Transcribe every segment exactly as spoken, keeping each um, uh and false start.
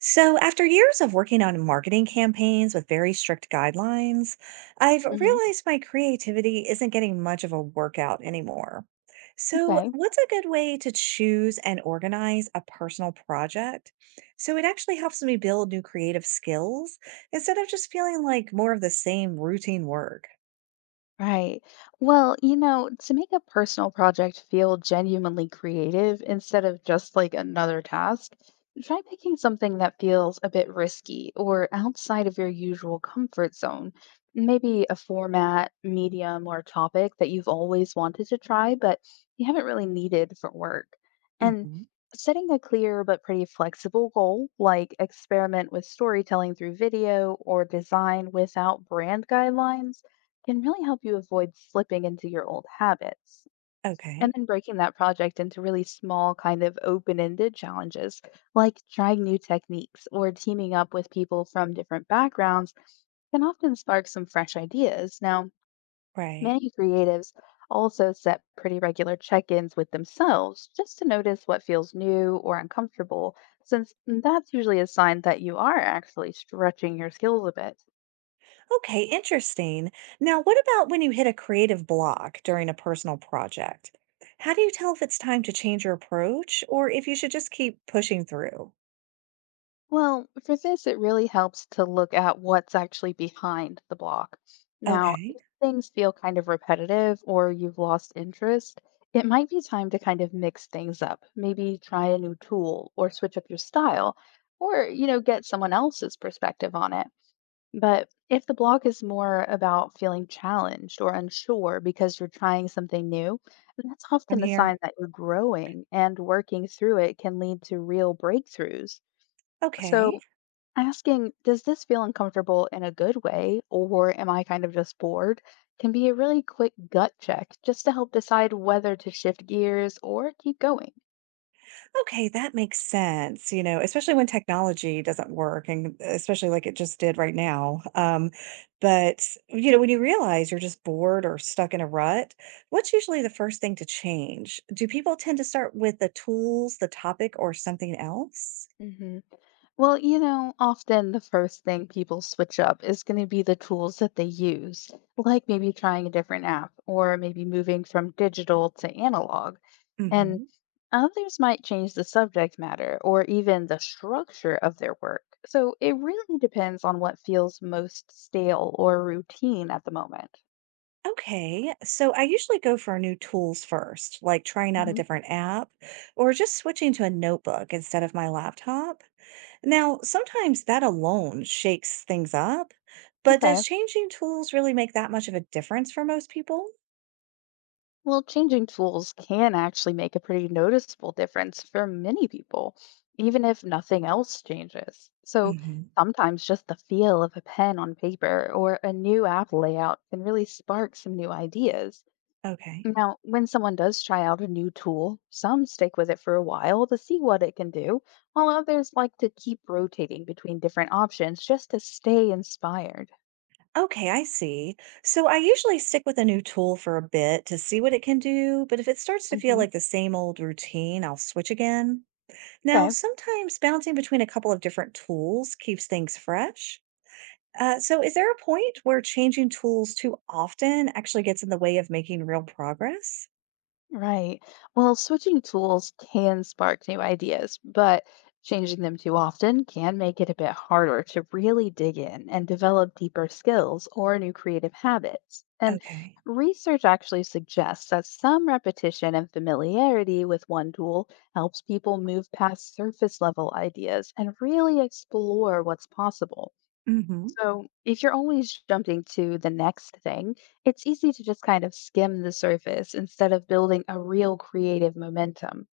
So, after years of working on marketing campaigns with very strict guidelines, I've Mhm. realized my creativity isn't getting much of a workout anymore. So, Okay. what's a good way to choose and organize a personal project so it actually helps me build new creative skills instead of just feeling like more of the same routine work? Right. Well, you know, to make a personal project feel genuinely creative instead of just like another task, try picking something that feels a bit risky or outside of your usual comfort zone. Maybe a format, medium, or topic that you've always wanted to try, but you haven't really needed for work. And Hmm setting a clear but pretty flexible goal, like experiment with storytelling through video or design without brand guidelines, can really help you avoid slipping into your old habits. And Okay, then breaking that project into really small, kind of open ended challenges, like trying new techniques or teaming up with people from different backgrounds, can often spark some fresh ideas. Now, right. many creatives also set pretty regular check ins with themselves just to notice what feels new or uncomfortable, since that's usually a sign that you are actually stretching your skills a bit. Okay, interesting. Now, what about when you hit a creative block during a personal project? How do you tell if it's time to change your approach or if you should just keep pushing through? Well, for this, it really helps to look at what's actually behind the block. Now, Okay, if things feel kind of repetitive or you've lost interest, it might be time to kind of mix things up. Maybe try a new tool or switch up your style, or, you know, get someone else's perspective on it. But if the block is more about feeling challenged or unsure because you're trying something new, that's I'm often a sign here. that you're growing and working through it can lead to real breakthroughs. Okay. So, asking, does this feel uncomfortable in a good way, or am I kind of just bored, can be a really quick gut check just to help decide whether to shift gears or keep going. Okay, that makes sense, you know, especially when technology doesn't work and especially like it just did right now. Um, but you know, when you realize you're just bored or stuck in a rut, what's usually the first thing to change? Do people tend to start with the tools, the topic, or something else? Well, you know, often the first thing people switch up is going to be the tools that they use, like maybe trying a different app or maybe moving from digital to analog. And Hmm others might change the subject matter or even the structure of their work. So it really depends on what feels most stale or routine at the moment. Okay, so I usually go for new tools first, like trying out a Hmm. different app or just switching to a notebook instead of my laptop. Now, sometimes that alone shakes things up, but Okay. does changing tools really make that much of a difference for most people? Well, changing tools can actually make a pretty noticeable difference for many people, even if nothing else changes. So Hmm sometimes just the feel of a pen on paper or a new app layout can really spark some new ideas. Okay. Now, when someone does try out a new tool, some stick with it for a while to see what it can do, while others like to keep rotating between different options just to stay inspired. Okay, I see. So I usually stick with a new tool for a bit to see what it can do, but if it starts to feel Hmm. like the same old routine, I'll switch again. Now, Okay. sometimes bouncing between a couple of different tools keeps things fresh. Uh, so, is there a point where changing tools too often actually gets in the way of making real progress? Right. Well, switching tools can spark new ideas, but changing them too often can make it a bit harder to really dig in and develop deeper skills or new creative habits. And Okay. research actually suggests that some repetition and familiarity with one tool helps people move past surface level ideas and really explore what's possible. hmm So, if you're always jumping to the next thing, it's easy to just kind of skim the surface instead of building a real creative momentum.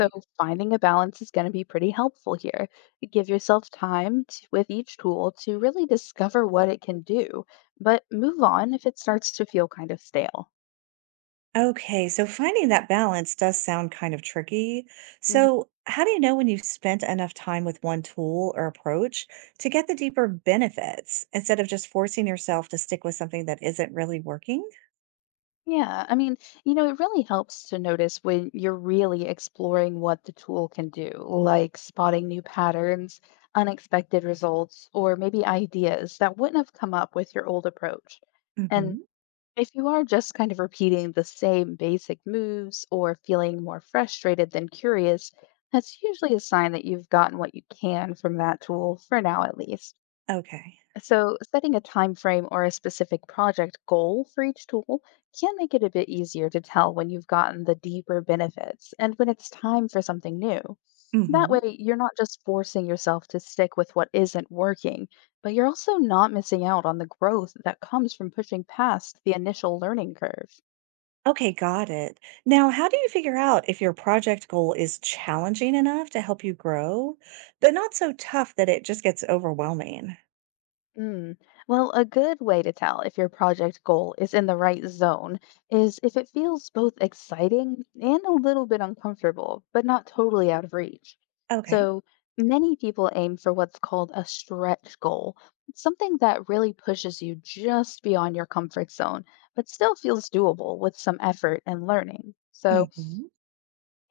So, finding a balance is going to be pretty helpful here. Give yourself time to, with each tool to really discover what it can do, but move on if it starts to feel kind of stale. Okay. So, finding that balance does sound kind of tricky. So, how do you know when you've spent enough time with one tool or approach to get the deeper benefits instead of just forcing yourself to stick with something that isn't really working? Yeah, I mean, you know, it really helps to notice when you're really exploring what the tool can do, like spotting new patterns, unexpected results, or maybe ideas that wouldn't have come up with your old approach. And Mm-hmm. if you are just kind of repeating the same basic moves or feeling more frustrated than curious, that's usually a sign that you've gotten what you can from that tool for now, at least. Okay. So, setting a time frame or a specific project goal for each tool can make it a bit easier to tell when you've gotten the deeper benefits and when it's time for something new. That Mm-hmm. way, you're not just forcing yourself to stick with what isn't working, but you're also not missing out on the growth that comes from pushing past the initial learning curve. Okay, got it. Now, how do you figure out if your project goal is challenging enough to help you grow, but not so tough that it just gets overwhelming? Mm. Well, a good way to tell if your project goal is in the right zone is if it feels both exciting and a little bit uncomfortable, but not totally out of reach. Okay. So, many people aim for what's called a stretch goal, something that really pushes you just beyond your comfort zone, but still feels doable with some effort and learning. So, hmm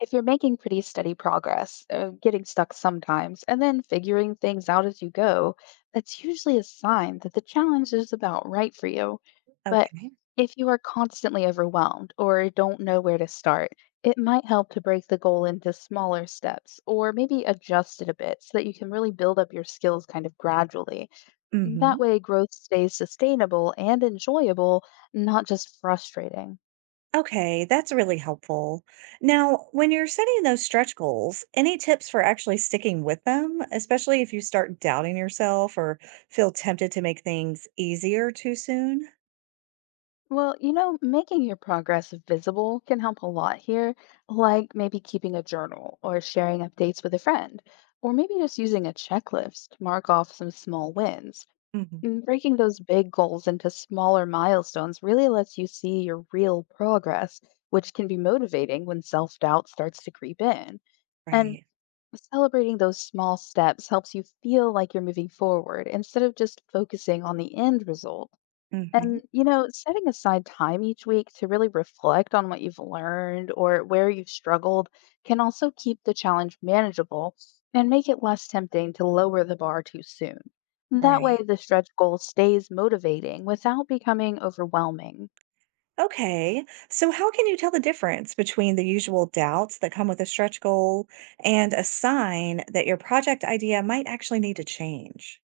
if you're making pretty steady progress, uh, getting stuck sometimes, and then figuring things out as you go, that's usually a sign that the challenge is about right for you. But Okay. if you are constantly overwhelmed or don't know where to start, it might help to break the goal into smaller steps or maybe adjust it a bit so that you can really build up your skills kind of gradually. That hmm way, growth stays sustainable and enjoyable, not just frustrating. Okay, that's really helpful. Now, when you're setting those stretch goals, any tips for actually sticking with them, especially if you start doubting yourself or feel tempted to make things easier too soon? Well, you know, making your progress visible can help a lot here, like maybe keeping a journal or sharing updates with a friend, or maybe just using a checklist to mark off some small wins. Hmm Mm, Breaking those big goals into smaller milestones really lets you see your real progress, which can be motivating when self doubt starts to creep in. And Right. celebrating those small steps helps you feel like you're moving forward instead of just focusing on the end result. hmm And, you know, setting aside time each week to really reflect on what you've learned or where you've struggled can also keep the challenge manageable and make it less tempting to lower the bar too soon. That way, Right. the stretch goal stays motivating without becoming overwhelming. Okay, so how can you tell the difference between the usual doubts that come with a stretch goal and a sign that your project idea might actually need to change?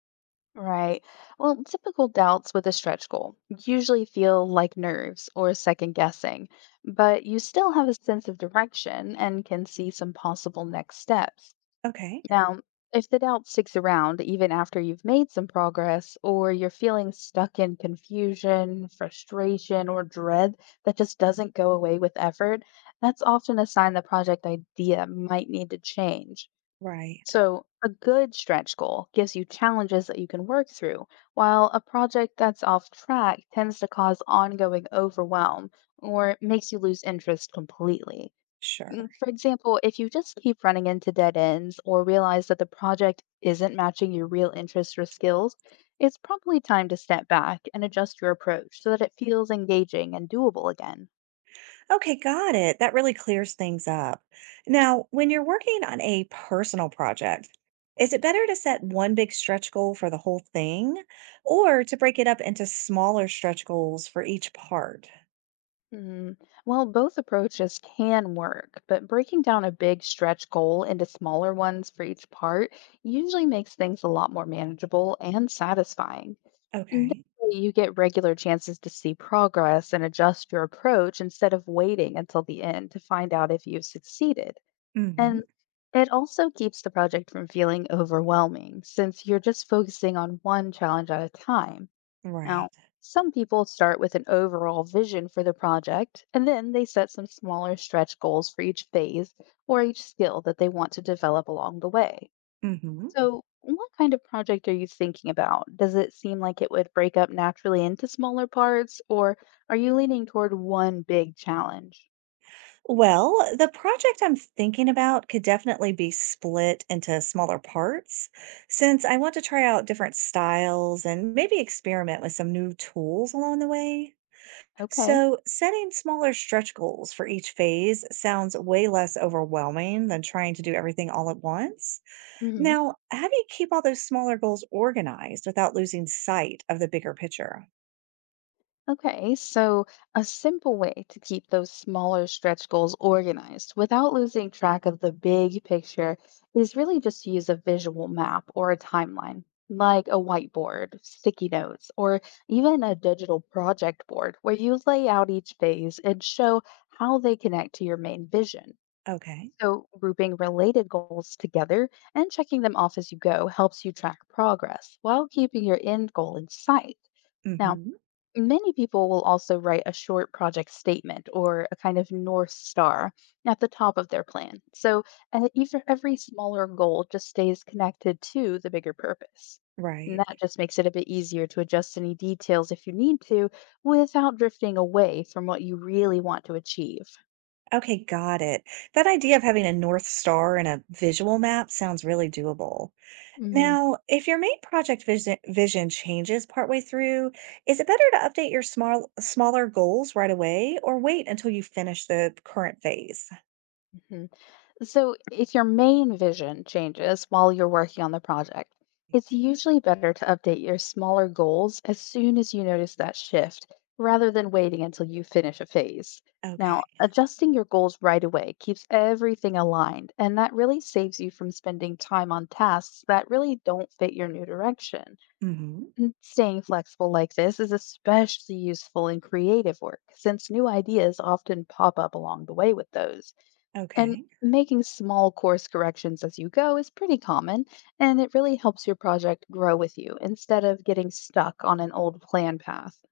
Right. Well, typical doubts with a stretch goal usually feel like nerves or second guessing, but you still have a sense of direction and can see some possible next steps. Okay, Now, if the doubt sticks around even after you've made some progress, or you're feeling stuck in confusion, frustration, or dread that just doesn't go away with effort, that's often a sign the project idea might need to change. right, So, a good stretch goal gives you challenges that you can work through, while a project that's off track tends to cause ongoing overwhelm or makes you lose interest completely. sure. Mm, For example, if you just keep running into dead ends or realize that the project isn't matching your real interests or skills, it's probably time to step back and adjust your approach so that it feels engaging and doable again. Okay, got it. That really clears things up. Now, when you're working on a personal project, is it better to set one big stretch goal for the whole thing or to break it up into smaller stretch goals for each part? Hmm. Well, both approaches can work, but breaking down a big stretch goal into smaller ones for each part usually makes things a lot more manageable and satisfying. And that Okay. way you get regular chances to see progress and adjust your approach instead of waiting until the end to find out if you've succeeded. And hmm it also keeps the project from feeling overwhelming since you're just focusing on one challenge at a time. Now, Right. some people start with an overall vision for the project and then they set some smaller stretch goals for each phase or each skill that they want to develop along the way. hmm So, what kind of project are you thinking about? Does it seem like it would break up naturally into smaller parts, or are you leaning toward one big challenge? Well, the project I'm thinking about could definitely be split into smaller parts since I want to try out different styles and maybe experiment with some new tools along the way. Okay. So, setting smaller stretch goals for each phase sounds way less overwhelming than trying to do everything all at once. Now, how do you keep all those smaller goals organized without losing sight of the bigger picture? Okay, so a simple way to keep those smaller stretch goals organized without losing track of the big picture is really just to use a visual map or a timeline, like a whiteboard, sticky notes, or even a digital project board where you lay out each phase and show how they connect to your main vision. Okay. So, grouping related goals together and checking them off as you go helps you track progress while keeping your end goal in sight. Now, hmm many people will also write a short project statement or a kind of North Star at the top of their plan. So uh, either every smaller goal just stays connected to the bigger purpose. And Right. that just makes it a bit easier to adjust any details if you need to without drifting away from what you really want to achieve. Okay, got it. That idea of having a North Star and a visual map sounds really doable. Hmm. Now, if your main project vision, vision changes partway through, is it better to update your small, smaller goals right away or wait until you finish the current phase? Hmm. So, if your main vision changes while you're working on the project, it's usually better to update your smaller goals as soon as you notice that shift rather than waiting until you finish a phase. Now, Okay. adjusting your goals right away keeps everything aligned, and that really saves you from spending time on tasks that really don't fit your new direction. hmm And staying flexible like this is especially useful in creative work, since new ideas often pop up along the way with those. And Okay. making small course corrections as you go is pretty common, and it really helps your project grow with you instead of getting stuck on an old plan path.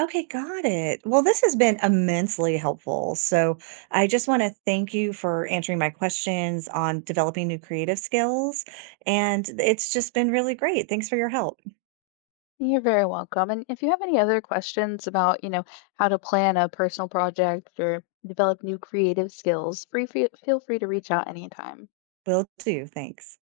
Okay, got it. Well, this has been immensely helpful. So I just want to thank you for answering my questions on developing new creative skills. And it's just been really great. Thanks for your help. You're very welcome. And if you have any other questions about, you know, how to plan a personal project or develop new creative skills, free feel feel free to reach out anytime. Will do, thanks.